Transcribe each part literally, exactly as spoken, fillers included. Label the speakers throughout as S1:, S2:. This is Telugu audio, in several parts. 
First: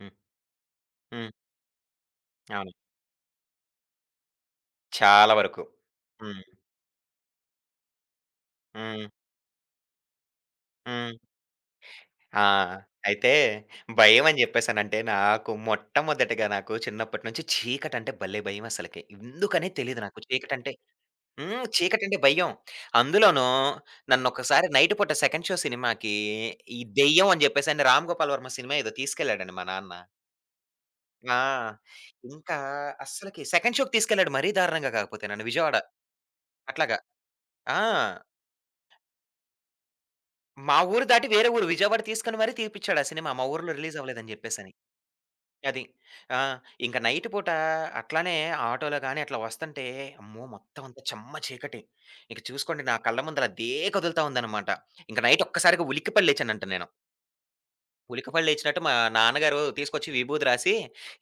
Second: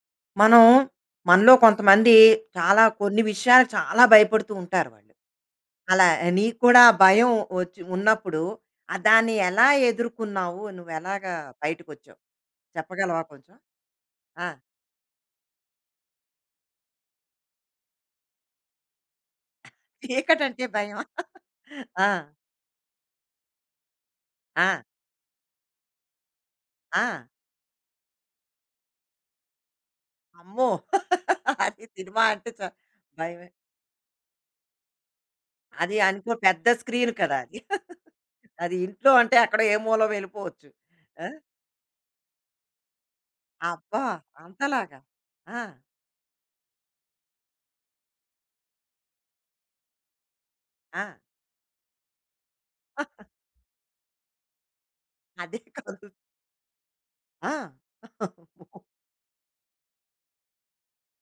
S1: హ్మ్.
S2: మనం
S1: హ్మ్.
S2: మనలో కొంతమంది
S1: అవును.
S2: చాలా కొన్ని విషయాలకు చాలా భయపడుతూ ఉంటారు వాళ్ళు.
S1: చాలా వరకు.
S2: అలా
S1: హ్మ్.
S2: నీకు కూడా ఆ భయం వచ్చి ఉన్నప్పుడు ఆ
S1: హ్మ్.
S2: దాన్ని ఎలా ఎదుర్కొన్నావు? నువ్వు
S1: హ్మ్.
S2: ఎలాగా బయటకొచ్చావు?
S1: ఆ!
S2: చెప్పగలవా
S1: అయితే
S2: కొంచెం?
S1: భయమని
S2: ఆ!
S1: జెప్పేసనంటే నాకు మొట్టమొదటిగా నాకు చిన్నప్పటి నుంచి చీకటంటే భలే భయమసలకి. ఎందుకనే తెలీదు నాకు
S2: చీకటంటే
S1: చీకటంటే.
S2: భయమా?
S1: హ్మ్.
S2: ఆ!
S1: చీకటంటే భయం. అందులోనూ
S2: ఆ!
S1: నన్నొకసారి నైట్ పూట సెకండ్ షో సినిమాకి ఈ
S2: ఆ!
S1: దెయ్యం అని జెప్పేసని 'రామ్ గోపాల్ వర్మ' సినిమా ఏదో తీసుకెళ్ళాడండి మా నాన్న.
S2: అమ్మో!
S1: ఆ!
S2: అది సినిమా అంటే
S1: ఇంకా
S2: చ
S1: అస్సలకి
S2: భయమే.
S1: సెకండ్ షోకి తీసుకెళ్ళాడు మరీ దారుణంగా కాకపోతే నన్ను విజయవాడ
S2: అది అనుకో పెద్ద
S1: అట్లాగా.
S2: స్క్రీన్ కదా అది.
S1: ఆ!
S2: అది ఇంట్లో అంటే ఎక్కడో ఏ మూల వెళ్ళిపోవచ్చు.
S1: మా ఊరు
S2: ఆ!
S1: దాటి వేరే ఊరు విజయవాడ తీసుకొని మరీ తీపిచ్చాడు ఆ సినిమా. మా ఊర్లో రిలీజ్
S2: అబ్బా!
S1: అవ్వలేదని జెప్పేసని.
S2: అంతలాగా. ఆ!
S1: అది. ఆ! ఇంక నైట్ పూట అట్లానే ఆటోలో గాని అట్లా వస్తంటే, అమ్మో! మొత్తం అంతా
S2: ఆ!
S1: చెమ్మ చీకటి. ఇక చూసుకోండి నా కళ్ళ ముందల అదే కదులుతా ఉందనమాట. ఇంక నైట్
S2: అదే
S1: ఒక్కసారిగా
S2: కాదు.
S1: ఉలిక్కిపడి లేచానంట నేను.
S2: ఆ!
S1: ఉలిక్కిపడి లేచినట్టు మా నాన్నగారు తీసుకొచ్చి విభూది రాసి,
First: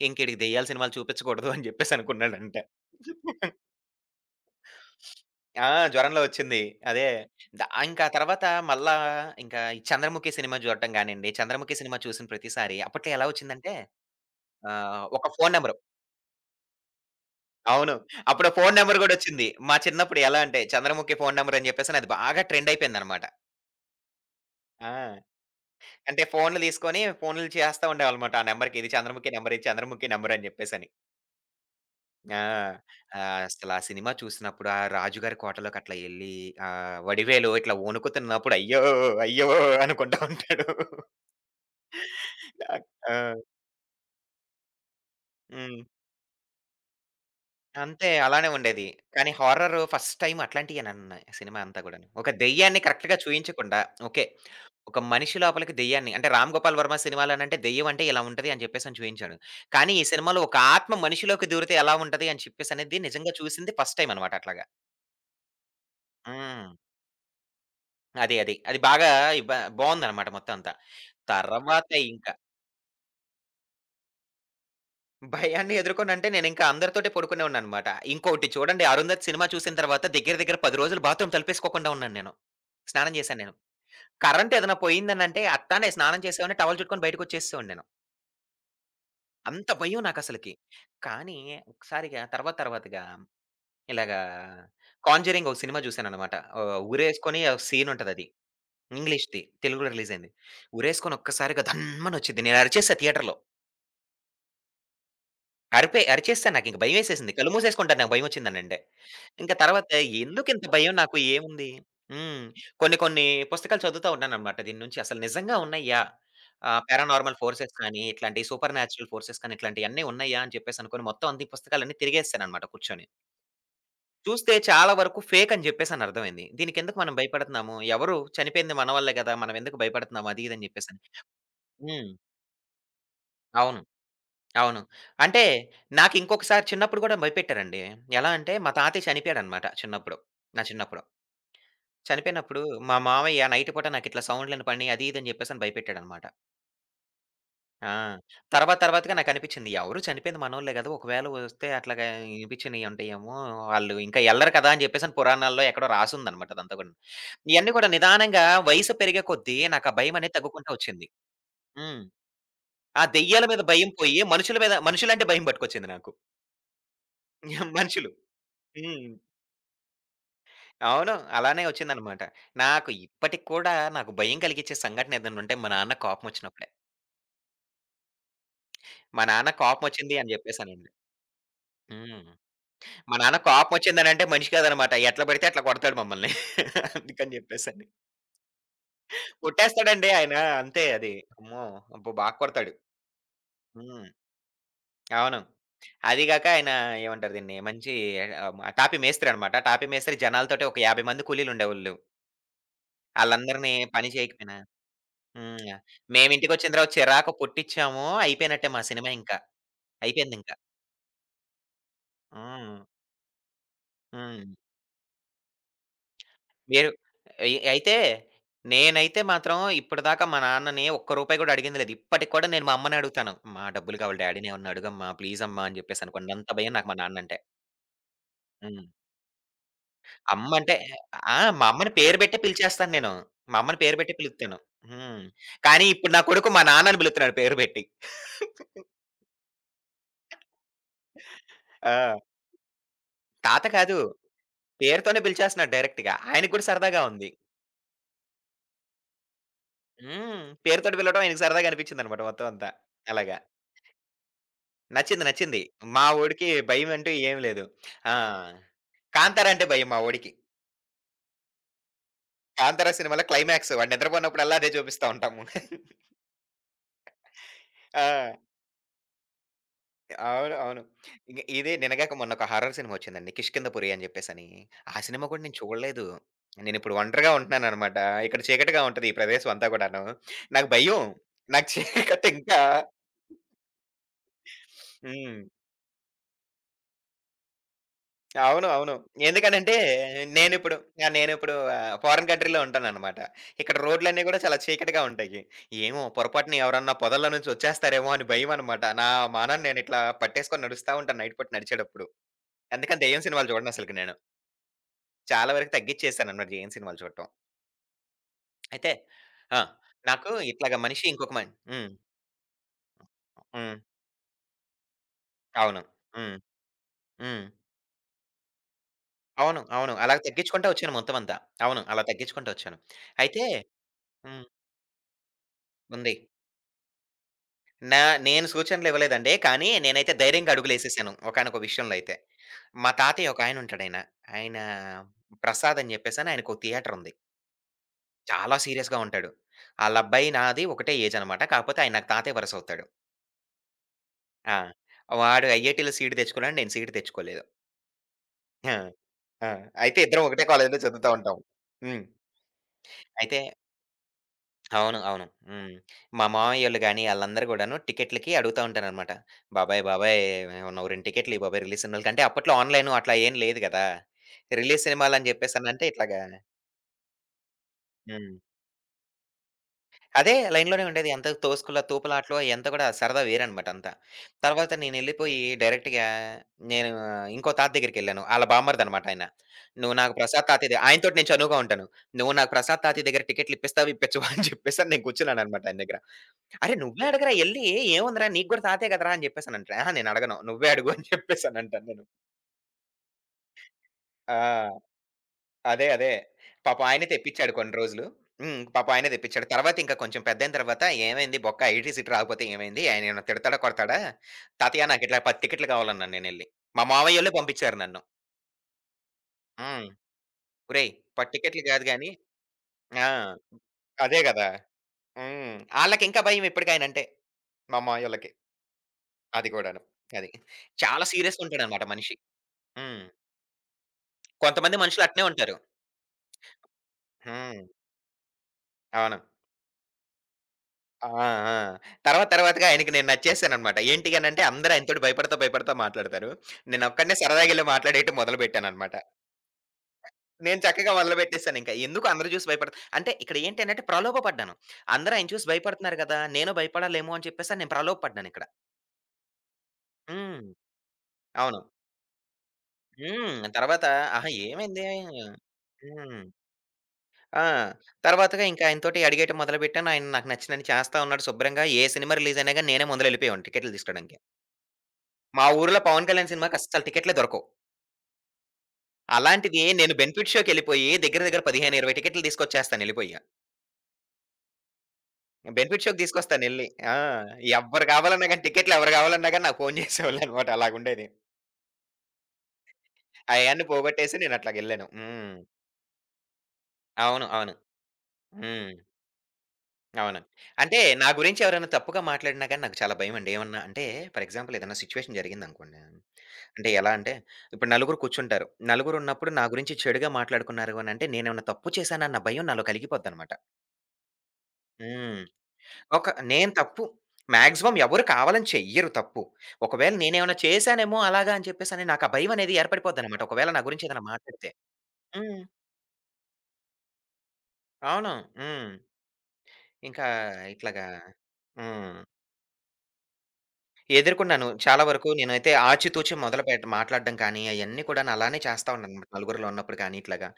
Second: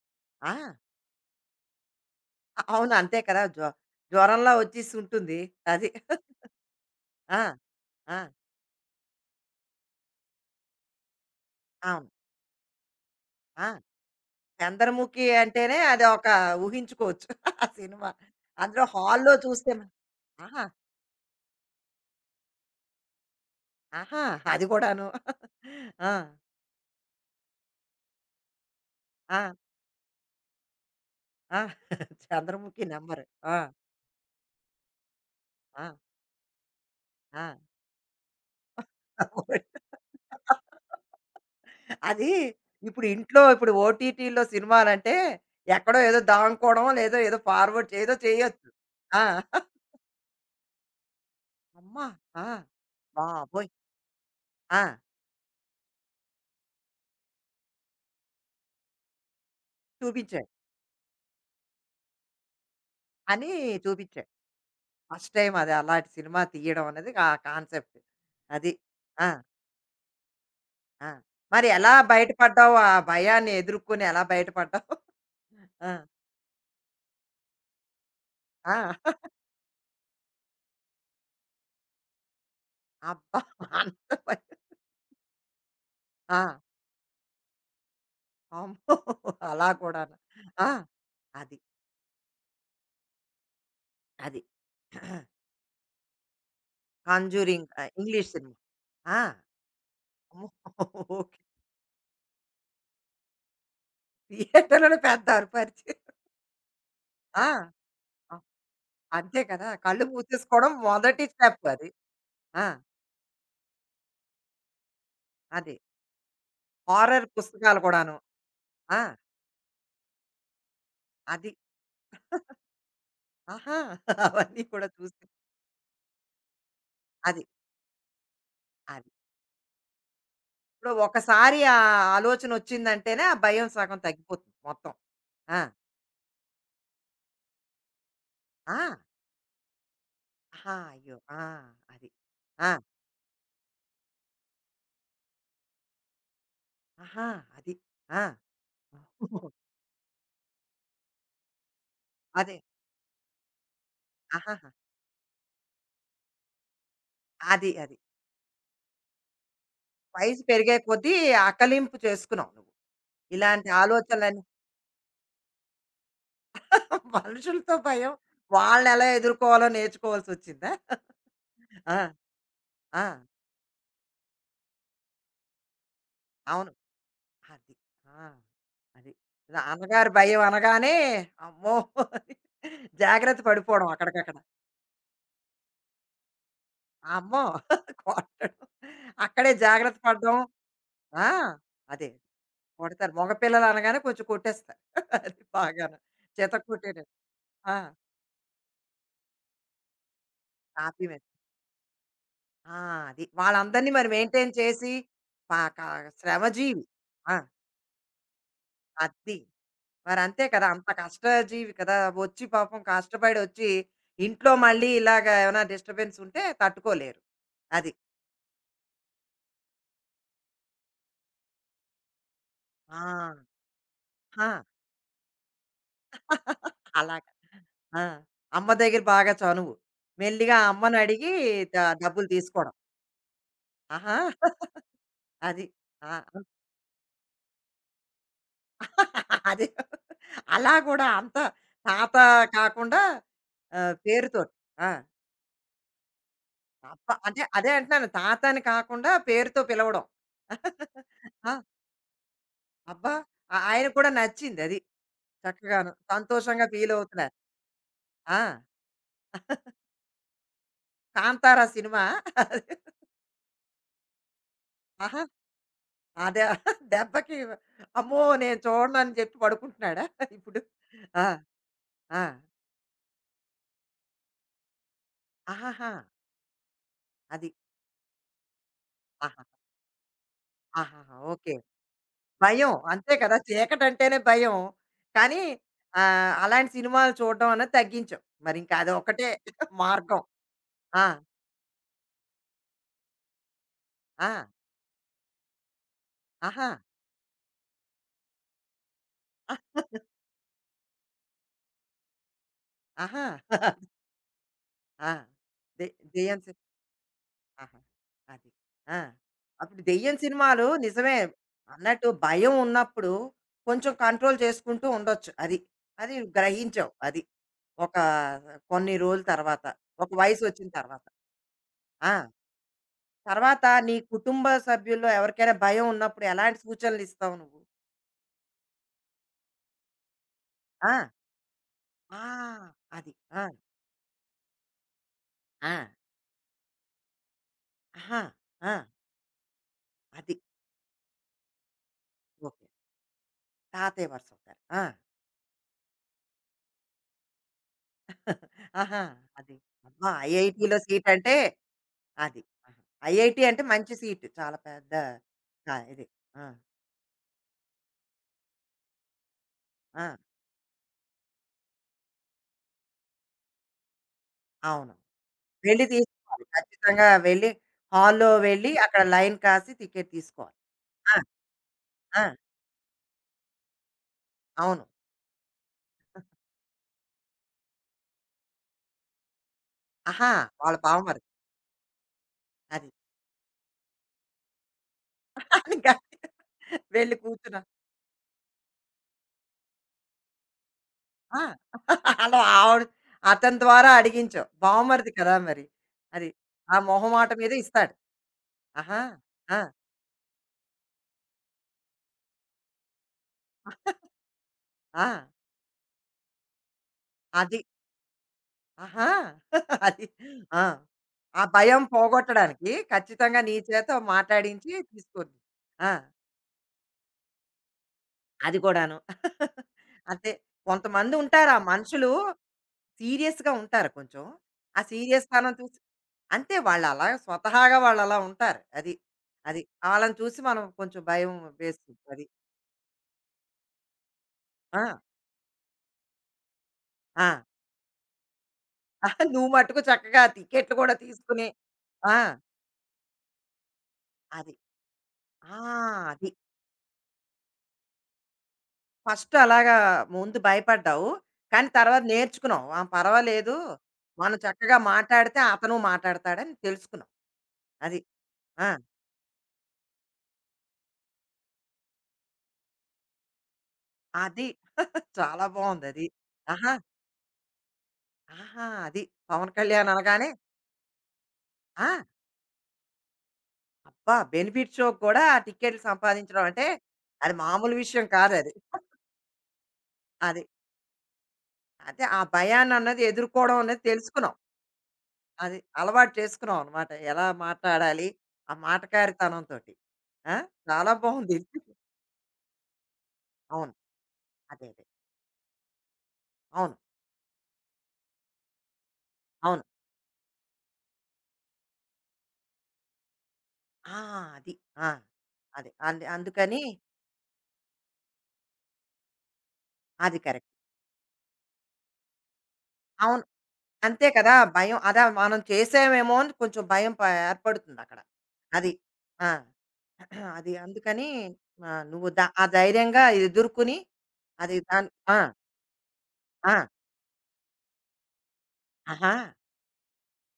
S1: ఇంక ఈడికి
S2: ఆ!
S1: దెయ్యాల సినిమాలు చూపిచ్చకూడదు అని జెప్పేసి అనుకున్నాడంట.
S2: అవును. అంతే కదా! జ్వ జ్వరంలా వచ్చేసి ఉంటుంది.
S1: ఆ!
S2: అది.
S1: 'జ్వరంలో' వచ్చింది. అదే
S2: ఆ!
S1: ద ఇంకా
S2: ఆ!
S1: తర్వాత మళ్ళా ఇంకా ఈ 'చంద్రముఖి' సినిమా చూడటం గానియండి, 'చంద్రముఖి' సినిమా
S2: అవును.
S1: చూసిన ప్రతిసారి అప్పట్లో ఎలా
S2: ఆ!
S1: వచ్చిందంటే ఆహ్, ఒక
S2: 'చంద్రముఖి'
S1: ఫోను నంబరు.
S2: అంటేనే అది ఒక ఊహించుకోవచ్చు. ఆ
S1: అవును.
S2: సినిమా.
S1: అప్పుడు ఫోను
S2: అందులో
S1: నంబర్ గూడా
S2: హాల్‌లో
S1: వచ్చింది.
S2: చూస్తే
S1: మా
S2: మ
S1: చిన్నప్పుడు ఎలా అంటే
S2: ఆహా!
S1: 'చంద్రముఖి' ఫోను నంబర్ అని జెప్పేసని అది బాగా ట్రెండ్ అయిపోయిందనమాట.
S2: ఆహా! అది కూడాను.
S1: ఆ!
S2: ఆ!
S1: అంటే ఫోనులు తీసుకొని ఫోనులు చేస్తా ఉండేవాళ్ళమాట. ఆ నంబర్‌కి ఇది 'చంద్రముఖి'
S2: ఆ!
S1: నంబర్, ఇది 'చంద్రముఖి' నంబర్ అని జెప్పేసని.
S2: ఆ!
S1: ఆ!
S2: 'చంద్రముఖి' నంబర్.
S1: ఆహ్,
S2: ఆ!
S1: అసలా సినిమా చూసినప్పుడు ఆ రాజుగారి కోటలోకి
S2: ఆ!
S1: అట్లా ఎళ్లి ఆహ్,
S2: ఆ!
S1: వడివేలు ఇట్లా వణుకుతున్నప్పుడు అయ్యో! అయ్యో! అనుకుంటా ఉంటాడు.
S2: అది
S1: నాక్
S2: ఇప్పుడు
S1: ఆ!
S2: ఇంట్లో ఇప్పుడు ఓటీటీలో సినిమాలంటే
S1: హ్మ్.
S2: ఎక్కడో ఏదో దాంకోవడం లేదో ఏదో ఫార్వర్డ్
S1: అంతే
S2: ఏదో
S1: అలానే
S2: చేయొచ్చు.
S1: ఉండేది.
S2: ఆ!
S1: కానీ హారర్ ఫస్ట్ టైమ్ అట్లాంటియేనన్న సినిమా అంతా
S2: అమ్మా!
S1: గూడాను. ఒక
S2: ఆ!
S1: దెయ్యాన్ని కరెక్ట్‌గా
S2: బాబోయ్!
S1: చూయించకుండా ఓకే.
S2: ఆ!
S1: ఒక మనిషి లోపలికి దెయ్యాన్ని అంటే 'రామ్ గోపాల్ వర్మ' సినిమాలోనంటే దెయ్యం అంటే ఇలా ఉంటది అని చెప్పేసని చూయించాడు. కానీ ఈ సినిమాలో
S2: చూపించాడు.
S1: ఒక ఆత్మ మనిషిలోకి దూరితే ఎలా ఉంటది అని చెప్పేసనేది నిజంగా
S2: అని
S1: చూసింది ఫస్ట్ టైమ్
S2: చూపించాడు.
S1: అనమాట అట్లాగా.
S2: ఫస్ట్ టైమ్ అది అలాంటి సినిమా
S1: హ్మ్.
S2: తీయడం అనేది ఆ కాన్సెప్ట్.
S1: అది. అది.
S2: అది.
S1: అది బాగా
S2: ఆ!
S1: ఇబ్బ బావుందనమాట మొత్తం అంతా.
S2: ఆ! మరి
S1: తర్వాత
S2: ఎలా
S1: ఇంకా
S2: బయటపడ్డావు? ఆ భయాన్ని ఎదుర్కొని ఎలా బయటపడ్డావు?
S1: భయాన్ని
S2: ఆ!
S1: ఎదుర్కొనంటే నేనింకా అందరితోటే పడుకునేవాడిననమాట. ఇంకోటి చూడండి
S2: ఆ!
S1: 'అరుంధతి' సినిమా చూసిన తర్వాత దగ్గర దగ్గర పది రోజులు బాత్రూమ్ తలుపేసుకోకుండా ఉన్నాను నేను. స్నానం
S2: అబ్బా!
S1: జేశాను నేను.
S2: అంత భయం.
S1: కరెంట్ ఏదైనా పోయిందనంటే అట్టానే స్నానం
S2: ఆ!
S1: చేసేవాడిని టవల్ చుట్టుకొని బయటకొచ్చేసేవాడిని నేను.
S2: అమ్మో! అలా
S1: అంత భయం
S2: కూడాను.
S1: నాకసలకి.
S2: ఆ!
S1: కానీ
S2: అది.
S1: ఒకసారిగా తర్వాత తర్వాతగా ఇలాగా
S2: అది.
S1: 'కాంజరింగ్' ఒక సినిమా జూశాననమాట. ఆహ్, ఉరేసుకొని ఒక
S2: కాంజూరింగ్ ఆ!
S1: సీనుంటదది.
S2: ఇంగ్లీష్ సినిమా. ఆ!
S1: ఇంగ్లీష్‌ది. తెలుగులో రిలీజయింది.
S2: అమ్మో!
S1: ఉరేసుకొని
S2: ఓకే.
S1: ఒక్కసారిగా ధన్మని వచ్చిద్ది. నేను అరిచేసా థియేటర్‌లో.
S2: థియేటర్‌లోనే పెద్ద అరుపరిచి
S1: అరిపే అరిచేసాను. నాకింక భయమేసేసింది.
S2: ఆ!
S1: కళ్ళు మూసేసుకుంటాను నాకు
S2: ఆ!
S1: భయమొచ్చిందనంటే.
S2: అంతే
S1: ఇంక
S2: కదా!
S1: తర్వాత
S2: కళ్ళు
S1: ఎందుకింత
S2: మూసేసుకోవడం
S1: భయం నాకు
S2: మొదటి స్టెప్
S1: ఏముంది?
S2: అది.
S1: హ్మ్.
S2: ఆ!
S1: కొన్ని కొన్ని పుస్తకాలు చదువుతా ఉన్నాననమాట దీని నుంచి. అసలు నిజంగా
S2: అది.
S1: ఉన్నయ్యా? ఆహ్,
S2: హారర్
S1: పారానార్మల్ ఫోర్సెస్
S2: పుస్తకాలు
S1: కానీ,
S2: కూడాను.
S1: ఇట్లాంటి సూపర్
S2: ఆ!
S1: న్యాచురల్ ఫోర్సెస్ కానీ, ఇట్లాంటియన్నీ ఉన్నాయా అని చెప్పేసనుకోని మొత్తం అన్ని
S2: అది.
S1: పుస్తకాలన్నీ తిరిగేసాననమాట కూర్చొని.
S2: ఆహా!
S1: చూస్తే
S2: అవన్నీ కూడా
S1: చాలా వరకు
S2: చూసి
S1: ఫేక్ అని చెప్పేసనర్థమైంది. దీనికెందుకు మనం
S2: అది.
S1: భయపడుతున్నాము? ఎవరు చనిపోయింది మన
S2: అది.
S1: వల్లే గదా! మనమెందుకు భయపడుతున్నాము? అది ఇది అని
S2: ఇప్పుడు
S1: చెప్పేసని.
S2: ఒకసారి ఆ
S1: హ్మ్.
S2: ఆలోచనొచ్చిందంటేనే ఆ భయం
S1: అవును.
S2: సగం తగ్గిపోతుంది
S1: అవును.
S2: మొత్తం.
S1: అంటే
S2: ఆ!
S1: నాకింకొకసారి చిన్నప్పుడు గూడా భయపెట్టారండి. ఎలా అంటే మా
S2: ఆ!
S1: తాతయ్య చనిపోయాడనమాట చిన్నప్పుడు. నా
S2: ఆహా!
S1: చిన్నప్పుడు.
S2: అయ్యో! ఆ! అది.
S1: చనిపోయినప్పుడు
S2: ఆ!
S1: మా మామయ్య నైట్ పూట నాకిట్లా సౌండ్లని పడినియి అది ఇది అని జెప్పేసని భయపెట్టాడనమాట.
S2: ఆహా! అది.
S1: ఆ!
S2: ఆ!
S1: తర్వాత తర్వాతగా నాకనిపిచ్చింది ఎవరు చనిపోయింది మనోళ్ళే గదా! ఒకవేళ వస్తే అట్లాగా
S2: అదే.
S1: ఇనిపిచ్చినియి ఉంటాయేమో! ఆళ్ళు ఇంకా ఎళ్ళరు
S2: ఆహాహా!
S1: కదా! అని జెప్పేసని పురాణాల్లో ఎక్కడో రాసుందనమాట అదంతా గూడాను.
S2: అది.
S1: ఇయన్నీ గూడా
S2: అది.
S1: నిదానంగా వయసు పెరిగే కొద్దీ నాకా భయమనేది
S2: వయసు
S1: తగ్గుకుంటా
S2: పెరిగే
S1: ఒచ్చింది.
S2: కొద్దీ అకలింపు
S1: హ్మ్.
S2: చేసుకున్నావు నువ్వు.
S1: ఆ దెయ్యాల మీద
S2: ఇలాంటి
S1: భయం పోయి
S2: ఆలోచనలన్నీ
S1: మనుషుల మీద మనుషులంటే భయం బట్టుకొచ్చింది నాకు.
S2: మనుషులతో
S1: మనుషులు.
S2: భయం. వాళ్ళనెలా
S1: హ్మ్.
S2: ఎదుర్కోవాలో నేర్చుకోవాల్సొచ్చిందా?
S1: అవును. అలానే
S2: ఆ!
S1: ఒచ్చిందనమాట. నాకు
S2: ఆ!
S1: ఇప్పటికి కూడా నాకు భయం కలిగించే సంఘటన ఏదైనా ఉంటే మా నాన్న కోపమొచ్చినప్పుడే.
S2: అవును. అది. ఆ! అది.
S1: మా నాన్న
S2: నాన్నగారి
S1: కోపమొచ్చింది అని
S2: భయం
S1: జెప్పేసానండి.
S2: అనగానే అమ్మో!
S1: హ్మ్. మా నాన్న
S2: జాగ్రత్త పడిపోవడం
S1: కోపమొచ్చిందనంటే
S2: అక్కడికక్కడ.
S1: మనిషి కాదనమాట. ఎట్లా పడితే అట్లా కొడతాడు మమ్మల్ని. అందుకని
S2: అమ్మో!
S1: జెప్పేసని.
S2: కొట్టడం. అక్కడే జాగ్రత్త
S1: కొట్టేస్తాడండి ఆయన
S2: పడడం.
S1: అంతే అది.
S2: ఆ!
S1: అమ్మో!
S2: అదే.
S1: అబ్బో! బా కొడతాడు.
S2: కొడతారు. మగ పిల్లలనగానే
S1: హ్మ్.
S2: కొంచెం కొట్టేస్తారు.
S1: అవును.
S2: అది బాగాను.
S1: అదీగాక ఆయన
S2: చితక్కొట్టేయడం.
S1: ఏమంటారు దీన్ని?
S2: ఆ!
S1: మంచి ఆహ్, టాపీ మేస్త్రి అనమాట. టాపీ మేస్త్రి జనాలతోటి ఒక
S2: కాపీ
S1: యాభై
S2: మే
S1: మంది కూలీలుండేవోళ్ళు.
S2: ఆ! అది.
S1: ఆళ్ళందరిని
S2: వాళ్ళందరిని మరి
S1: పని
S2: మెయింటైన్
S1: చేయకపోయినా
S2: చేసి పా
S1: హ్మ్.
S2: క
S1: మేమింటికొచ్చిన
S2: శ్రమజీవి.
S1: తర్వాత చిరాకు
S2: ఆ!
S1: పుట్టిచ్చాము. అయిపోయినట్టే మా సినిమా
S2: అది.
S1: ఇంకా.
S2: మరంతే
S1: అయిపోయిందింకా.
S2: కదా! అంత కష్టజీవి కదా! వచ్చి
S1: హ్మ్.
S2: పాపం కష్టపడొచ్చి ఇంట్లో
S1: హ్మ్.
S2: మళ్ళీ ఇలాగ ఏమైనా డిస్టర్బెన్స్ ఉంటే
S1: మీరు
S2: తట్టుకోలేరు.
S1: అయి
S2: అది.
S1: అయితే నేనైతే మాత్రం ఇప్పటిదాకా మా నాన్నని ఒక్క రూపాయి గూడా అడిగింది లేదు. ఇప్పటికి కూడా నేను మా అమ్మని
S2: ఆ!
S1: అడుగుతాను. "అమ్మా డబ్బులు కావాలి
S2: ఆ!
S1: డ్యాడీని ఏమన్నా అడుగమ్మా. ప్లీజమ్మా" అని జెప్పేసనుకోండి. అంత భయం నాకు మా
S2: అలాగా.
S1: నాన్నంటే.
S2: ఆ! అమ్మ
S1: హ్మ్.
S2: దగ్గర బాగా చనువు. మెల్లిగా
S1: అమ్మంటే
S2: అమ్మనడిగి
S1: ఆ! మా
S2: డ
S1: అమ్మని పేరు
S2: డబ్బులు
S1: బెట్టే
S2: తీసుకోవడం.
S1: పిలిచేస్తాను నేను. మా అమ్మని పేరు బెట్టే
S2: ఆహా!
S1: పిలుత్తాను. హ్మ్.
S2: అది.
S1: కానీ ఇప్పుడు
S2: ఆ!
S1: నా కొడుకు మా నాన్నని పిలుత్తున్నాడు పేరు బెట్టి.
S2: అదే. అలా కూడా అంత తాత
S1: ఆ!
S2: కాకుండా
S1: తాత
S2: ఆహ్,
S1: కాదు.
S2: పేరుతోటి. ఆ!
S1: పేరుతోనే పిలిచేస్తున్నాడు డైరెక్ట్‌గా. ఆయనకి కూడా సరదాగా
S2: అబ్బా!
S1: ఉంది.
S2: అంటే అదే అంటున్నాను. తాత అని కాకుండా పేరుతో పిలవడం.
S1: హ్మ్. పేరుతోటి పిలవడం ఆయనకి
S2: ఆ!
S1: సరదాగా అనిపించిందనమాట మొత్తం అంతా.
S2: అబ్బా!
S1: అలాగా.
S2: ఆ ఆయనకు కూడా నచ్చిందది.
S1: నచ్చింది, నచ్చింది.
S2: చక్కగాను.
S1: మా వోడికి
S2: సంతోషంగా
S1: భయమంటూ
S2: ఫీలవుతున్నారు.
S1: ఏమి లేదు. ఆ!
S2: ఆ!
S1: 'కాంతార' అంటే భయం మా వోడికి.
S2: 'కాంతారా' సినిమా అది.
S1: 'కాంతార' సినిమాలో క్లైమాక్స్ వాడు నిద్రపోయినప్పుడల్లా అదే చూపిస్తా
S2: ఆహా!
S1: ఉంటాము.
S2: అదా! దెబ్బకి అమ్మో!
S1: ఆ!
S2: నేను చూడనని చెప్పి పడుకుంటున్నాడా
S1: అవును.
S2: ఇప్పుడు?
S1: అవును.
S2: ఆ!
S1: ఇంక ఇదే నిన్నగాక
S2: ఆ!
S1: మొన్న ఒక హారర్ సినిమా వచ్చిందండి 'కిష్కింధపురి' అని చెప్పేసని. ఆ సినిమా కూడా నేను
S2: ఆహాహా!
S1: చూడలేదు. నేనిప్పుడు ఒంటరిగా
S2: అది.
S1: ఉంటున్నాననమాట. ఇక్కడ చీకటిగా ఉంటది ఈ
S2: ఆహా!
S1: ప్రదేశం అంతా కూడాను. నాకు భయం.
S2: ఆహాహా! ఓకే.
S1: నాకు చీకటింకా
S2: భయం. అంతే కదా! చీకటంటేనే భయం.
S1: హ్మ్.
S2: కానీ ఆహ్, అలాంటి సినిమాలు చూడడం అన్నది తగ్గించావు.
S1: అవును.
S2: మరింక
S1: అవును.
S2: అదొక్కటే
S1: ఎందుకనంటే
S2: మార్గం.
S1: నేనిప్పుడు
S2: ఆ!
S1: ఆహ్, నేనిప్పుడు ఆహ్, ఫారిన్ కంట్రీ‌లో ఉంటాననమాట. ఇక్కడ రోడ్లన్నీ గూడా
S2: ఆ!
S1: చాలా చీకటిగా ఉంటాయి. ఏమో పొరపాటున
S2: ఆహా!
S1: ఎవరన్నా పొదల్లో నుంచి వచ్చేస్తారేమో అని భయమనమాట. నా మానాన
S2: ఆహ్!
S1: నేనిట్లా పట్టేసుకొని నడుస్తా ఉంటాను నైట్ పూట నడిచేటప్పుడు. అందుకని దెయ్యం
S2: ఆహా!
S1: సినిమాలు చూడనసలకి నేను.
S2: ఆ!
S1: చాలా వరకు
S2: దె దెయ్యం
S1: తగ్గిచ్చేసాననమాట
S2: సి
S1: దెయ్యం సినిమాలు చూడటం.
S2: ఆహా! అది.
S1: అయితే
S2: ఆ!
S1: ఆ!
S2: అప్పుడు దెయ్యం
S1: నాకు
S2: సినిమాలు
S1: ఇట్లాగా మనిషి
S2: నిజమే.
S1: ఇంకొక మన్ హ్మ్.
S2: అన్నట్టు భయం ఉన్నప్పుడు
S1: హ్మ్.
S2: కొంచెం కంట్రోల్ చేసుకుంటూ ఉండొచ్చు. అది.
S1: అవును.
S2: అది
S1: హ్మ్.
S2: గ్రహించావు. అది.
S1: హ్మ్.
S2: ఒక కొన్ని రోజుల
S1: అవును.
S2: తర్వాత.
S1: అవును.
S2: ఒక
S1: అలా
S2: వయసొచ్చిన
S1: తగ్గించుకుంటా వచ్చాను
S2: తర్వాత.
S1: మొత్తం అంతా. అవును. అలా
S2: ఆ!
S1: తగ్గించుకుంటూ వచ్చాను. అయితే
S2: తర్వాత నీ కుటుంబ
S1: హ్మ్.
S2: సభ్యుల్లో ఎవరికైనా భయం
S1: ఉంది.
S2: ఉన్నప్పుడు ఎలాంటి సూచనలు ఇస్తావు నువ్వు?
S1: నా నేను సూచనలివ్వలేదండి. కానీ నేనైతే ధైర్యంగా
S2: ఆ!
S1: అడుగులేసేసాను ఒకానొక విషయంలో అయితే.
S2: ఆ!
S1: మా
S2: అది.
S1: తాతయ్య
S2: ఆ!
S1: ఒకాయనుంటాడాయన. ఆయన ఉంటాడు, ఆయన ఆయన
S2: ఆ!
S1: ప్రసాద్ అని జెప్పేసని ఆయనకో థియేటరుంది.
S2: ఆహా!
S1: చాలా
S2: ఆ!
S1: సీరియస్‌గా ఉంటాడు. ఆళ్ళబ్బాయి,
S2: అది.
S1: నాది ఒకటే ఏజనమాట. కాకపోతే ఆయన నాకు తాతయ్య
S2: ఓకే.
S1: వరుసవుతాడు.
S2: తాతయ్య వరుసవుతారు.
S1: ఆ!
S2: ఆ!
S1: వాడు ఐఐటీలో సీట్ తెచ్చుకున్నాడు. నేను సీట్ తెచ్చుకోలేదు. ఆ!
S2: ఆహా!
S1: ఆ!
S2: అది.
S1: అయితే
S2: అబ్బా!
S1: ఇద్దరం ఒకటే
S2: ఐఐటీలో
S1: కాలేజీలో
S2: సీట్
S1: చదువుతా
S2: అంటే
S1: ఉంటాం. హ్మ్.
S2: అది. ఆహా!
S1: అయితే
S2: ఐఐటీ అంటే మంచి సీట్. చాలా పెద్ద
S1: అవును. అవును. హ్మ్.
S2: ఆ! ఇది.
S1: మా
S2: ఆ!
S1: మామయ్యోళ్ళు గాని ఆళ్ళందరూ గూడాను టికెట్లకి అడుగుతా ఉంటారనమాట. బాబాయ్!
S2: ఆ!
S1: బాబాయ్! నువ్వు రెండు టికెట్లు ఇయి బాబాయ్ రిలీజ్ సినిమాలకి. అంటే అప్పట్లో ఆన్‌లైను అట్లా ఏం లేదు గదా! రిలీజ్
S2: అవును.
S1: సినిమాలని
S2: వెళ్లి
S1: జెప్పేసనంటే ఇట్లాగా
S2: తీసుకోవాలి. ఖచ్చితంగా వెళ్లి హాల్‌లో
S1: హ్మ్.
S2: వెళ్లి అక్కడ లైన్ కాసి టికెట్
S1: అదే
S2: తీసుకోవాలి.
S1: లైన్‌లోనే ఉండేది.
S2: ఆ!
S1: అంతా తోసుకుల
S2: ఆ!
S1: తూపులాటలు అయ్యంతా గూడా సరదా వేరనమాట అంతా. తర్వాత
S2: అవును.
S1: నేనెళ్ళిపోయి డైరెక్ట్‌గా నేను ఇంకో తాత దగ్గరికెళ్ళాను. ఆళ్ళ బామ్మర్దనమాట ఆయన. "నువ్వు నాకు
S2: ఆహా!
S1: ప్రసాద్ తాతయ్య
S2: వాళ్ళ
S1: దగ్గర- ఆయనతోటి
S2: బావమరిది.
S1: నేను చనువుగా ఉంటాను. నువ్వు నాకు ప్రసాద్
S2: అది.
S1: తాతయ్య దగ్గర టికెట్లు ఇప్పిస్తావా? ఇప్పించవా?" అని జెప్పేసని నేను కూర్చున్నాననమాట ఆయన
S2: ఇంకా
S1: దగ్గర. అరే! నువ్వే
S2: వెళ్లి
S1: అడగరా
S2: కూర్చున్నా.
S1: ఎళ్లి "ఏముందిరా నీకు కూడా తాతే కదరా" అని చెప్పేసనంటాడు. అహా! నేను అడగను. నువ్వే అడుగు అని
S2: ఆ!
S1: చెప్పేసనంటాను నేను.
S2: అలా ఆవిడ అతని ద్వారా అడిగించావు.
S1: ఆ!
S2: బావమరిది కదా మరి.
S1: అదే. అదే.
S2: అది. ఆ
S1: పాపం ఆయనే
S2: మొహమాట మీద
S1: తెప్పించాడు కొన్ని
S2: ఇస్తాడు.
S1: రోజులు. హ్మ్. పాపం
S2: ఆహా!
S1: ఆయనే తెప్పించాడు.
S2: ఆ!
S1: తర్వాత ఇంకా కొంచెం పెద్దయిన తర్వాత "ఏమైంది బొక్క ఐటీ సీట్ రాకపోతే ఏమైంది? ఆయనేమన్నా తిడతాడా? కొడతాడా? తాతయ్య
S2: ఆ!
S1: నాకిట్లా పది టికెట్లు కావాలన్నాను" నేనెళ్లి. మా మావయ్యోళ్ళే
S2: అది.
S1: పంపించారు నన్ను.
S2: ఆహా!
S1: హ్మ్.
S2: అది. ఆ!
S1: "ఒరేయ్! పది
S2: ఆ
S1: టికెట్లు
S2: భయం
S1: కాదు గానీ"
S2: పోగొట్టడానికి
S1: ఆ!
S2: ఖచ్చితంగా నీ చేత
S1: అదే గదా!
S2: మాటాడించి తీసుకొన్
S1: హ్మ్.
S2: ఆ!
S1: ఆళ్ళకింకా భయం ఇప్పటికి ఆయనంటే. మా మావయ్యోళ్ళకి.
S2: అది కూడాను.
S1: అది కూడాను.
S2: అంటే
S1: అది. చాలా సీరియస్‌గా
S2: కొంతమందుంటారు ఆ
S1: ఉంటాడనమాట
S2: మనుషులు
S1: మనిషి. హ్మ్.
S2: సీరియస్‌గా ఉంటారు కొంచెం.
S1: కొంతమంది
S2: ఆ
S1: మనుషులు అట్నే
S2: సీరియస్‌తనం
S1: ఉంటారు.
S2: చూసి అంతే వాళ్ళలా
S1: హ్మ్.
S2: స్వతహాగా వాళ్ళలా ఉంటారు. అది.
S1: అవును.
S2: అది. ఆళ్ళని చూసి మనం కొంచెం
S1: ఆ!
S2: భయం
S1: ఆ!
S2: వేస్తుంది. అది.
S1: తర్వాత తర్వాతగా ఆయనకి నేను నచ్చేసాననమాట. ఏంటి అనంటే అందరూ
S2: ఆ!
S1: ఆయనతోటి భయపడతా, భయపడతా మాట్లాడతారు. నేనొక్కడినే
S2: ఆ!
S1: సరదాగా ఎళ్లి మాట్లాడేయటం మొదలుపెట్టాననమాట.
S2: నువ్వు మట్టుకు చక్కగా
S1: నేను
S2: టికెట్లు
S1: చక్కగా
S2: కూడా తీసుకుని
S1: మొదలుపెట్టేసానింక. ఎందుకు
S2: ఆ!
S1: అందరూ చూసి భయపడత అంటే ఇక్కడ ఏంటి అనంటే
S2: అది.
S1: ప్రలోభపడ్డాను. అందరూ ఆయన చూసి
S2: ఆ!
S1: భయపడుతున్నారు కదా!
S2: అది.
S1: నేను భయపడాలేమో అని చెప్పేసని నేను ప్రలోభపడ్డానిక్కడ.
S2: ఫస్ట్ అలాగా ముందు
S1: హ్మ్.
S2: భయపడ్డావు.
S1: అవును.
S2: కానీ తర్వాత నేర్చుకున్నావు. ఆ!
S1: హ్మ్.
S2: పర్వాలేదు.
S1: తర్వాత ఆహా!
S2: మనం చక్కగా
S1: ఏమైంది?
S2: మాట్లాడితే అతను
S1: హ్మ్.
S2: మాట్లాడతాడని తెలుసుకున్నావు.
S1: ఆ!
S2: అది.
S1: తర్వాతగా ఇంకా
S2: ఆ!
S1: ఆయనతోటి అడిగేయటం మొదలుపెట్టాను. ఆయన నాకు నచ్చినన్ని చేస్తా ఉన్నాడు శుభ్రంగా. ఏ సినిమా రిలీజ్ అయినా గాని నేనే ముందలెళ్ళిపోయేవాడిని టికెట్లు తీసుకోడానికి.
S2: అది
S1: మా
S2: చాలా
S1: ఊర్లో
S2: బావుందది.
S1: 'పవన్ కళ్యాణ్' సినిమాకి
S2: ఆహా!
S1: అస్సలు టికెట్లే దొరకవు.
S2: ఆహా! అది. పవన్
S1: అలాంటిది
S2: కళ్యాణ్
S1: నేను
S2: అనగానే
S1: బెనిఫిట్ షోకెళ్ళిపోయి దగ్గర దగ్గర పదిహేను, ఇరవై
S2: ఆ!
S1: టికెట్లు తీసుకొచ్చేస్తానెళ్ళిపోయి.
S2: అబ్బా! బెనిఫిట్ షోకి కూడా ఆ టికెట్లు
S1: బెనిఫిట్ షోకి
S2: సంపాదించడం అంటే
S1: తీసుకొస్తానెళ్ళి. ఆ!
S2: అది మామూలు
S1: ఎవ్వరు
S2: విషయం
S1: కావాలన్నా గాని
S2: కాదది.
S1: టికెట్లు
S2: అది.
S1: ఎవరు కావాలన్నా గాని నాకు ఫోను
S2: అది
S1: చేసేవాళ్ళనమాట. అలాగుండేది.
S2: అంటే ఆ భయాన్నన్నది ఎదుర్కోవడం
S1: అయన్నీ
S2: అనేది
S1: పోగొట్టేసి నేను
S2: తెలుసుకున్నావు.
S1: అట్లాగెళ్ళాను. హ్మ్.
S2: అది అలవాటు చేసుకున్నావు అనమాట. ఎలా
S1: అవును. అవును.
S2: మాట్లాడాలి? ఆ
S1: హ్మ్.
S2: మాటకారితనంతోటి.
S1: అవును.
S2: ఆ!
S1: అంటే
S2: చాలా
S1: నా
S2: బావుంది.
S1: గురించి ఎవరైనా తప్పుగా మాట్లాడినా గాని నాకు చాలా భయమండి. ఏమన్నా
S2: అవును.
S1: అంటే ఫర్ ఎగ్జాంపుల్
S2: అదే.
S1: ఏదైనా
S2: అదే.
S1: సిట్యుయేషన్ జరిగిందనుకోండి అంటే
S2: అవును.
S1: ఎలా అంటే, ఇప్పుడు నలుగురు కూర్చుంటారు. నలుగురున్నప్పుడు నా
S2: అవును.
S1: గురించి చెడుగా మాట్లాడుకున్నారు అనంటే, నేనేమన్నా తప్పు చేశానన్న భయం నాలో కలిగిపోద్దనమాట.
S2: ఆ! అది. ఆ!
S1: హ్మ్.
S2: అదే. అందు
S1: ఒక నేను
S2: అందుకని
S1: తప్పు మాక్సిమం ఎవరు కావాలని చెయ్యరు తప్పు. ఒకవేళ
S2: అది
S1: నేనేమన్నా
S2: కరెక్ట్.
S1: చేశానేమో అలాగా అని చెప్పేసని నాకు ఆ భయమనేది ఏర్పడిపోద్దనమాట.
S2: అవును.
S1: ఒకవేళ నా గురించి ఏదైనా
S2: అంతే కదా!
S1: మాట్లాడితే.
S2: భయం అదా మనం
S1: హ్మ్.
S2: చేసామేమో అని కొంచెం భయం ప ఏర్పడుతుందక్కడ.
S1: అవును.
S2: అది.
S1: హ్మ్.
S2: ఆ!
S1: ఇంకా
S2: అది
S1: ఇట్లాగా
S2: అందుకని ఆహ్,
S1: హ్మ్.
S2: నువ్వు ద ఆ ధైర్యంగా ఎదుర్కొని
S1: ఎదుర్కొన్నాను.
S2: అది
S1: చాలా
S2: దాని
S1: వరకు
S2: ఆ!
S1: నేనైతే ఆచితూచి
S2: ఆ!
S1: మొదలుపెట్ మాట్లాడడం కానీ, అయన్నీ కూడాను అలానే చేస్తా ఉన్నాననమాట
S2: ఆహా!
S1: నలుగురిలో ఉన్నప్పుడు కానీ ఇట్లాగా.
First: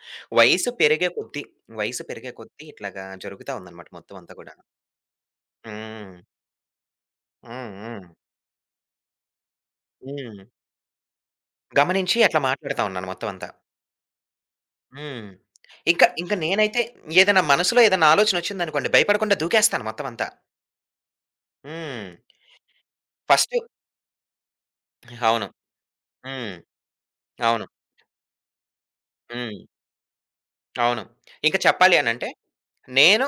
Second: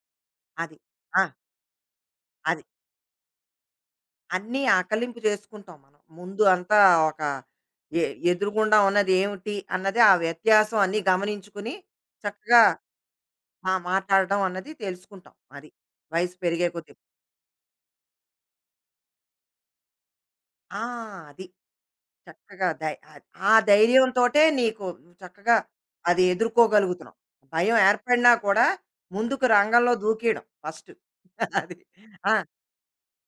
S1: వయసు
S2: అది.
S1: పెరిగే
S2: ఆ!
S1: కొద్దీ, వయసు పెరిగే
S2: అది.
S1: కొద్దీ ఇట్లాగా జరుగుతా ఉందనమాట మొత్తం అంతా
S2: అన్నీ
S1: కూడాను.
S2: ఆకలింపు చేసుకుంటాం మనం.
S1: హ్మ్.
S2: ముందు అంతా ఒక
S1: హ్మ్.
S2: ఎ
S1: హ్మ్.
S2: ఎదురుగుండా ఉన్నది ఏమిటి అన్నది ఆ
S1: హ్మ్.
S2: వ్యత్యాసం అన్నీ గమనించుకుని
S1: గమనించి అట్లా
S2: చక్కగా
S1: మాట్లాడుతా ఉన్నాను మొత్తం అంతా.
S2: ఆ! మాట్లాడడం అన్నది
S1: హ్మ్.
S2: తెలుసుకుంటాం. అది.
S1: ఇంకా, ఇంకా
S2: వయసు పెరిగే
S1: నేనైతే
S2: కొద్దీ.
S1: ఏదైనా మనసులో ఏదైనా ఆలోచనొచ్చిందనుకోండి భయపడకుండా దూకేస్తాను మొత్తం అంతా.
S2: ఆ! అది.
S1: హ్మ్.
S2: చక్కగా ధై ఆహ్, ఆ
S1: ఫస్ట్
S2: ధైర్యంతోటే నీకు
S1: అవును.
S2: చక్కగా అది
S1: హ్మ్.
S2: ఎదుర్కోగలుగుతున్నావు.
S1: అవును.
S2: భయం ఏర్పడినా కూడా ముందుకు
S1: హ్మ్.
S2: రంగంలో దూకేయడం ఫస్ట్.
S1: అవును. ఇంక
S2: అది.
S1: చెప్పాలి అనంటే
S2: ఆ!
S1: నేను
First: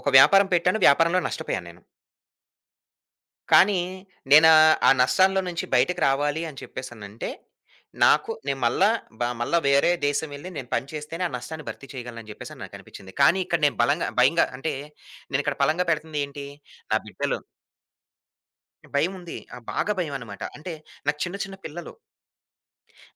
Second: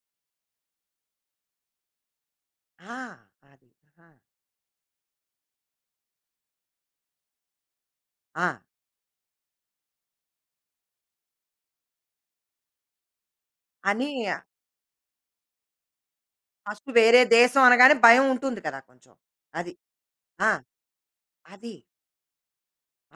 S1: ఒక వ్యాపారం పెట్టాను. వ్యాపారంలో నష్టపోయాను నేను.
S2: ఆ! అది.
S1: కానీ,
S2: ఆ!
S1: నేనా ఆ ఆ నష్టాల్లో నుంచి బయటకి రావాలి అని చెప్పేసనంటే, నాకు
S2: ఆ!
S1: నేను మళ్ళా బ మళ్ళా వేరే దేశం వెళ్లి నేను పని చేస్తేనే ఆ నష్టాన్ని భర్తీ చేయగలనని చెప్పేసని నాకనిపించింది. కానీ, ఇక్కడ నేను బలంగా
S2: అని
S1: భయంగా అంటే, నేనిక్కడ బలంగా పెడుతుంది ఏంటి?
S2: ఫస్ట్
S1: నా
S2: వేరే
S1: బిడ్డలు
S2: దేశం అనగానే భయం ఉంటుంది కదా! కొంచెం.
S1: భయముంది. ఆ!
S2: అది.
S1: బాగా భయమనమాట.
S2: ఆ!
S1: అంటే, నాకు చిన్న చిన్న
S2: అది.
S1: పిల్లలు.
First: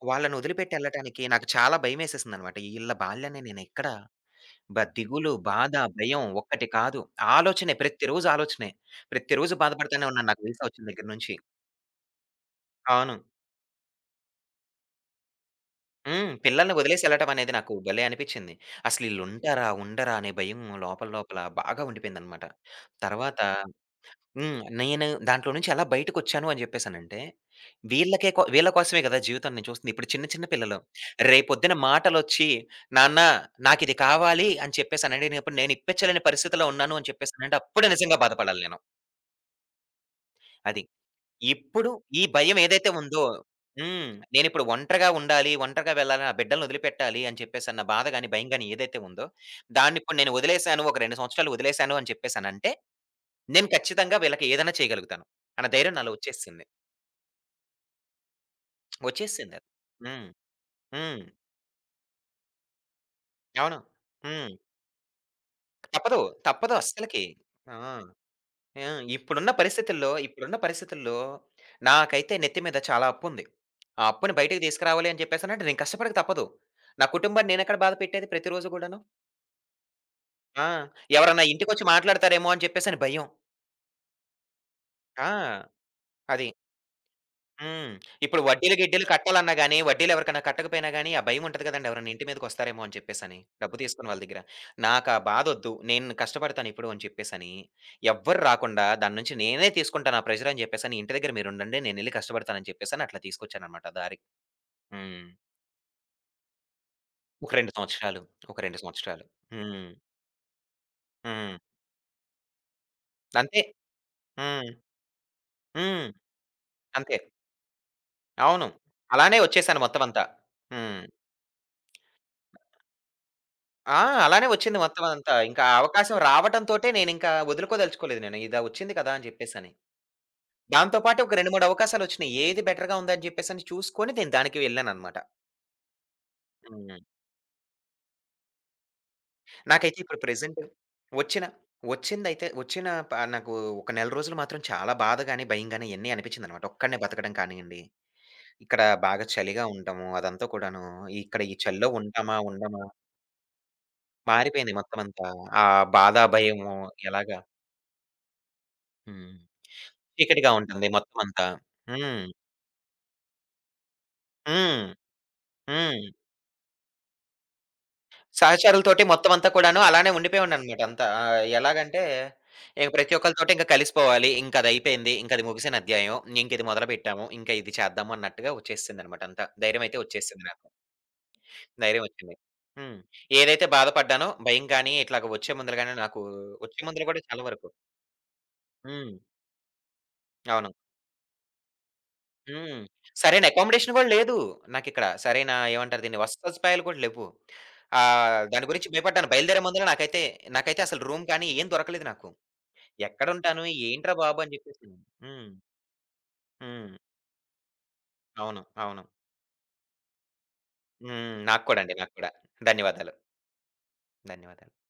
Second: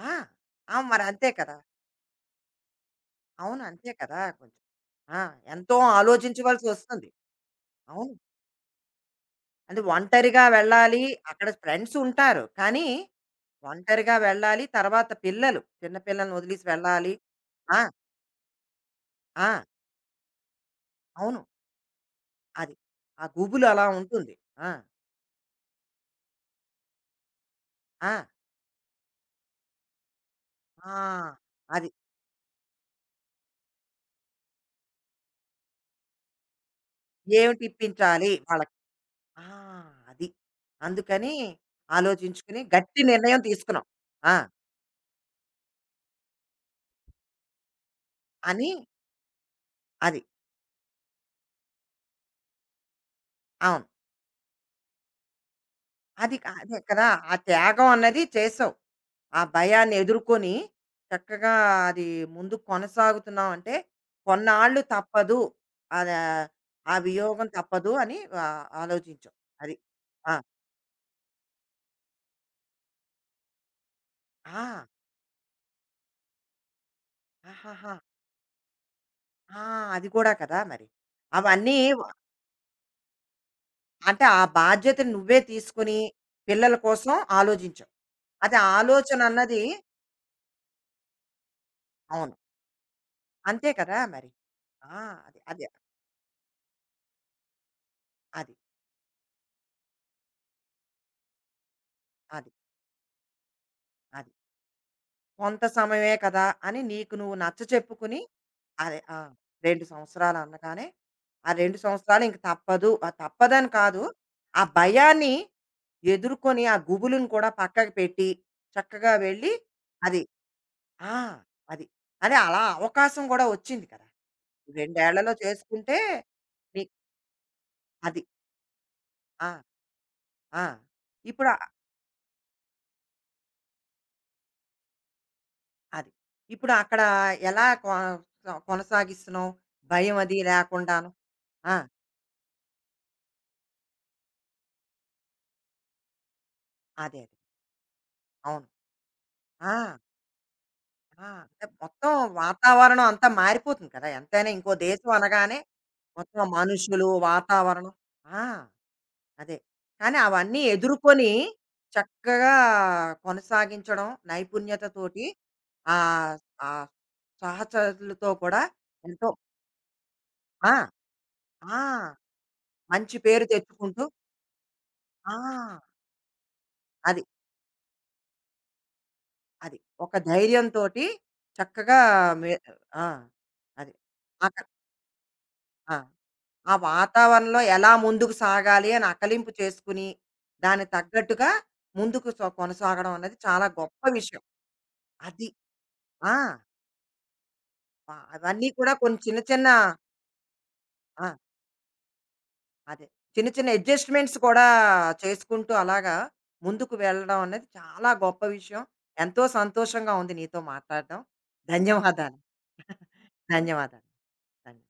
S2: ఆ!
S1: వాళ్ళనొదిలిపెట్టి
S2: ఆ! మరి
S1: ఎళ్ళటానికి
S2: అంతే
S1: నాకు
S2: కదా!
S1: చాలా భయమేసేసిందనమాట. ఈళ్ళ బాల్యాన్ని
S2: అవును.
S1: నేనెక్కడ
S2: అంతే కదా! కొంచెం.
S1: బ
S2: ఆ!
S1: దిగులు, బాధ,
S2: ఎంతో
S1: భయం ఒక్కటి కాదు.
S2: ఆలోచించవలసొస్తుంది.
S1: ఆలోచనే
S2: అవును.
S1: ప్రతిరోజు ఆలోచనే. ప్రతిరోజు
S2: అంటే
S1: బాధపడతానే ఉన్నాను
S2: ఒంటరిగా
S1: నాకు వీసా వచ్చిన
S2: వెళ్ళాలి.
S1: దగ్గర నుంచి.
S2: అక్కడ ఫ్రెండ్స్ ఉంటారు. కానీ,
S1: అవును.
S2: ఒంటరిగా వెళ్ళాలి. తర్వాత పిల్లలు, చిన్న
S1: హ్మ్.
S2: పిల్లల్ని వదిలేసి
S1: పిల్లల్ని వదిలేసి
S2: వెళ్ళాలి.
S1: ఎళ్ళటం అనేది నాకు
S2: ఆ!
S1: భలే అనిపించింది. అసలు
S2: ఆ!
S1: ఈళ్ళుంటారా? ఉండరా? అనే భయం లోపల లోపల
S2: అవును.
S1: బాగా ఉండిపోయిందనమాట.
S2: అది. ఆ
S1: తర్వాత
S2: గుబులు అలా ఉంటుంది.
S1: హ్మ్.
S2: ఆ!
S1: నేను దాంట్లో నుంచి ఎలా బయటకొచ్చాను అని జెప్పేసనంటే,
S2: ఆ!
S1: వీళ్ళకే కో వీళ్ళ కోసమే గదా! జీవితం నేను చూస్తుంది. ఇప్పుడు చిన్న చిన్న పిల్లలు
S2: ఆ!
S1: రేపొద్దున
S2: అది.
S1: మాటలొచ్చి, "నాన్న నాకిది కావాలి" అని చెప్పేసనంటే నేనప్పుడు నేను ఇప్పించలేని పరిస్థితిలో ఉన్నాను అని చెప్పేసనంటే
S2: ఏమిటి
S1: అప్పుడు నిజంగా
S2: ఇప్పించాలి
S1: బాధపడాలి
S2: వాళ్ళకి?
S1: నేను.
S2: ఆ! అది.
S1: అది.
S2: అందుకని
S1: ఇప్పుడు ఈ భయం
S2: ఆలోచించుకుని
S1: ఏదైతే
S2: గట్టి
S1: ఉందో
S2: నిర్ణయం తీసుకున్నాం.
S1: హ్మ్.
S2: ఆ!
S1: నేనిప్పుడు ఒంటరిగా ఉండాలి, ఒంటరిగా వెళ్ళాలి, నా బిడ్డల్ని వదిలిపెట్టాలి అని చెప్పేసన్న బాధ గాని, భయం గాని
S2: అని
S1: ఏదైతే ఉందో, దాన్నిప్పుడు
S2: అది.
S1: నేను వదిలేసాను, ఒక రెండు సంవత్సరాలు వదిలేసాను అని చెప్పేసనంటే, నేను
S2: అవును.
S1: ఖచ్చితంగా వీళ్ళకి ఏదైనా చేయగలుగుతాను అన్న ధైర్యం నాలో
S2: అది క
S1: వచ్చేసింది.
S2: అదే కదా! ఆ త్యాగం అన్నది చేసావు. ఆ
S1: వచ్చేసిందది.
S2: భయాన్ని
S1: హ్మ్.
S2: ఎదుర్కొని
S1: హ్మ్.
S2: చక్కగా అది ముందు కొనసాగుతున్నాం అంటే
S1: అవును. హ్మ్.
S2: కొన్నాళ్ళు తప్పదు. అది
S1: తప్పదు. తప్పదు
S2: ఆ
S1: అస్సలకి.
S2: వియోగం
S1: ఆ!
S2: తప్పదు అని ఆహ్,
S1: ఆ!
S2: ఆలోచించాం.
S1: ఇప్పుడున్న
S2: అది.
S1: పరిస్థితుల్లో,
S2: ఆ!
S1: ఇప్పుడున్న పరిస్థితుల్లో నాకైతే నెత్తి మీద చాలా అప్పుంది. ఆ అప్పుని బయటికి
S2: ఆ!
S1: తీసుకురావాలి అని చెప్పేసనంటే నేను కష్టపడక తప్పదు. నా కుటుంబాన్ని నేనెక్కడ బాధ
S2: ఆహాహా!
S1: పెట్టేది ప్రతిరోజు గూడాను.
S2: ఆ! అది కూడా కదా
S1: ఆ!
S2: మరి.
S1: ఎవరన్నా
S2: అవన్నీ
S1: ఇంటికొచ్చి మాట్లాడతారేమో అని చెప్పేసని భయం.
S2: అంటే ఆ బాధ్యతను నువ్వే
S1: ఆ!
S2: తీసుకొని
S1: అది.
S2: పిల్లల కోసం ఆలోచించావు.
S1: హ్మ్. ఇప్పుడు
S2: అది
S1: వడ్డీలు, గిడ్డీలు
S2: ఆలోచన
S1: కట్టాలన్నా
S2: అన్నది
S1: గాని, వడ్డీలు ఎవరికైనా కట్టకపోయినా గాని, ఆ భయం ఉంటది కదండీ! ఎవరైనా ఇంటి
S2: అవును.
S1: మీదకొస్తారేమో అని చెప్పేసని.
S2: అంతే
S1: డబ్బు
S2: కదా
S1: తీసుకున్న వాళ్ళ
S2: మరి.
S1: దగ్గర.
S2: ఆ!
S1: నాకా
S2: అది. అది.
S1: బాధొద్దు. నేను కష్టపడతానిప్పుడు అని చెప్పేసని, ఎవ్వరు
S2: అది.
S1: రాకుండా దాని నుంచి నేనే తీసుకుంటాను ఆ ప్రెషర్ అని చెప్పేసని, ఇంటి దగ్గర మీరుండండి. నేనెళ్లి
S2: అది.
S1: కష్టపడతానని చెప్పేసని అట్లా తీసుకొచ్చానన్నమాట దారి.
S2: అది.
S1: హ్మ్.
S2: కొంత సమయమే కదా అని నీకు నువ్వు
S1: ఒక
S2: నచ్చ
S1: రెండు
S2: చెప్పుకుని
S1: సంవత్సరాలు. ఒక రెండు
S2: అదే ఆ,
S1: సంవత్సరాలు.
S2: రెండు
S1: హ్మ్.
S2: సంవత్సరాలు అనగానే ఆ
S1: హ్మ్.
S2: రెండు సంవత్సరాలు ఇంక తప్పదు. ఆ
S1: అంతే.
S2: తప్పదని కాదు. ఆ
S1: హ్మ్.
S2: భయాన్ని
S1: హ్మ్.
S2: ఎదుర్కొని ఆ
S1: అంతే.
S2: గుబులుని కూడా పక్కకు పెట్టి
S1: అవును.
S2: చక్కగా
S1: అలానే
S2: వెళ్ళి
S1: ఒచ్చేసాను
S2: అది
S1: మొత్తమంతా. హ్మ్.
S2: ఆ! అది. అదే అలా అవకాశం గూడా వచ్చింది
S1: ఆ!
S2: కదా!
S1: అలానే వచ్చింది
S2: రెండు ఏళ్లలో
S1: మొత్తమంతా. ఇంకా ఆ
S2: చేసుకుంటే
S1: అవకాశం
S2: నీ
S1: రావటంతోటే నేనింకా
S2: అది.
S1: వదులుకోదలుచుకోలేదు నేను. ఇదా వచ్చింది కదా! అని
S2: ఆ!
S1: చెప్పేసని.
S2: ఆ!
S1: దాంతో పాటు ఒక
S2: ఇప్పుడు
S1: రెండు,
S2: అ
S1: మూడు అవకాశాలొచ్చినియి. ఏది బెటర్‌గా ఉందని జెప్పేసని చూసుకొని నేను దానికి వెళ్ళాననమాట.
S2: అది. ఇప్పుడు
S1: హ్మ్.
S2: అక్కడ ఎలా కొ కొనసాగిస్తున్నావు?
S1: నాకైతే
S2: భయం
S1: ఇప్పుడు
S2: అది
S1: ప్రెజెంట్
S2: లేకుండాను.
S1: వచ్చిన
S2: ఆ! అదే.
S1: వచ్చిందైతే వచ్చిన ప నాకు ఒక నెల రోజులు మాత్రం చాలా బాధ గాని, భయం గాని ఇయన్నీ అనిపించిందనమాట. ఒక్కడినే
S2: అదే
S1: బతకడం కానియండి,
S2: అవును.
S1: ఇక్కడ బాగా చలిగా
S2: ఆ!
S1: ఉండటము అదంతా కూడాను,
S2: ఆ!
S1: ఇక్కడ ఈ
S2: అంటే
S1: చలిలో
S2: మొత్తం
S1: ఉంటామా? ఉండమా?
S2: వాతావరణం అంతా మారిపోతుంది కదా! ఎంతైనా ఇంకో
S1: మారిపోయింది
S2: దేశం
S1: మొత్తమంతా.
S2: అనగానే
S1: ఆ బాధ,
S2: మొత్తం
S1: భయము
S2: మనుషులు,
S1: ఎలాగా
S2: వాతావరణం ఆ!
S1: హ్మ్.
S2: అదే. కానీ
S1: చీకటిగా
S2: అవన్నీ
S1: ఉంటుంది
S2: ఎదుర్కొని
S1: మొత్తమంతా. హ్మ్.
S2: చక్కగా కొనసాగించడం
S1: హ్మ్.
S2: నైపుణ్యతతోటి
S1: హ్మ్.
S2: ఆహ్, ఆహ్, సహచరులతో కూడా
S1: సహచరులతోటి
S2: ఎంతో
S1: మొత్తం అంతా కూడాను అలానే
S2: ఆ!
S1: ఉండిపోయాడిననమాట అంతా. ఆహ్,
S2: ఆ!
S1: ఎలాగంటే ఇక ప్రతి
S2: మంచి పేరు
S1: ఒక్కళ్ళతోటి ఇంక
S2: తెచ్చుకుంటూ
S1: కలిసిపోవాలి. ఇంకదయిపోయింది.
S2: ఆ!
S1: ఇంకది ముగిసిన అధ్యాయం. ఇంకిది మొదలుపెట్టాము. ఇంక ఇది మొదలు
S2: అది.
S1: పెట్టాము, ఇంకా ఇది చేద్దాము అన్నట్టుగా వచ్చేసిందనమాట అంతా.
S2: అది.
S1: ధైర్యమైతే
S2: ఒక
S1: వచ్చేసింది నాకు.
S2: ధైర్యంతోటి చక్కగా
S1: ధైర్యం వచ్చింది.
S2: మే
S1: హ్మ్.
S2: ఆ!
S1: ఏదైతే
S2: అది.
S1: బాధపడ్డానో
S2: అక్కడ
S1: భయం కానీ, ఇట్లాగ వచ్చే ముందల గాని
S2: ఆ!
S1: నాకు
S2: ఆ
S1: వచ్చే ముందల కూడా చాలా
S2: వాతావరణంలో
S1: వరకు
S2: ఎలా ముందుకు సాగాలి అని
S1: హ్మ్.
S2: అకలింపు చేసుకుని,
S1: అవును.
S2: దానికి తగ్గట్టుగా ముందుకు సొ
S1: హ్మ్.
S2: కొనసాగడం అన్నది
S1: సరైన
S2: చాలా
S1: అకామిడేషన్
S2: గొప్ప
S1: గూడా లేదు
S2: విషయం.
S1: నాకిక్కడ.
S2: అది.
S1: సరైన ఏమంటారు దీన్ని?
S2: ఆ!
S1: వసతి సదుపాయాలు కూడా లేవు.
S2: ఆ!
S1: ఆహ్,
S2: అవన్నీ
S1: దాని
S2: కూడా
S1: గురించి
S2: కొన్ని
S1: భయపడ్డాను.
S2: చిన్న
S1: బయలుదేరే
S2: చిన్న
S1: ముందుల నాకైతే నాకైతే అసలు రూమ్
S2: ఆ!
S1: కానీ ఏం దొరకలేదు నాకు.
S2: అదే. చిన్న
S1: ఎక్కడుంటాను?
S2: చిన్న
S1: ఏంట్రా
S2: అడ్జస్ట్‌మెంట్స్
S1: బాబు! అని
S2: కూడా
S1: జెప్పేసి. హ్మ్.
S2: చేసుకుంటూ అలాగా ముందుకు
S1: హ్మ్.
S2: వెళ్ళడం అనేది చాలా గొప్ప
S1: అవును.
S2: విషయం.
S1: అవును.
S2: ఎంతో సంతోషంగా ఉంది నీతో మాట్లాడడం.
S1: హ్మ్. నాకు కూడా అండి. నాకు కూడా.
S2: ధన్యవాదాలు.
S1: ధన్యవాదాలు.
S2: ధన్యవాదాలు.
S1: ధన్యవాదాలు.
S2: ధన్యవాదాలు.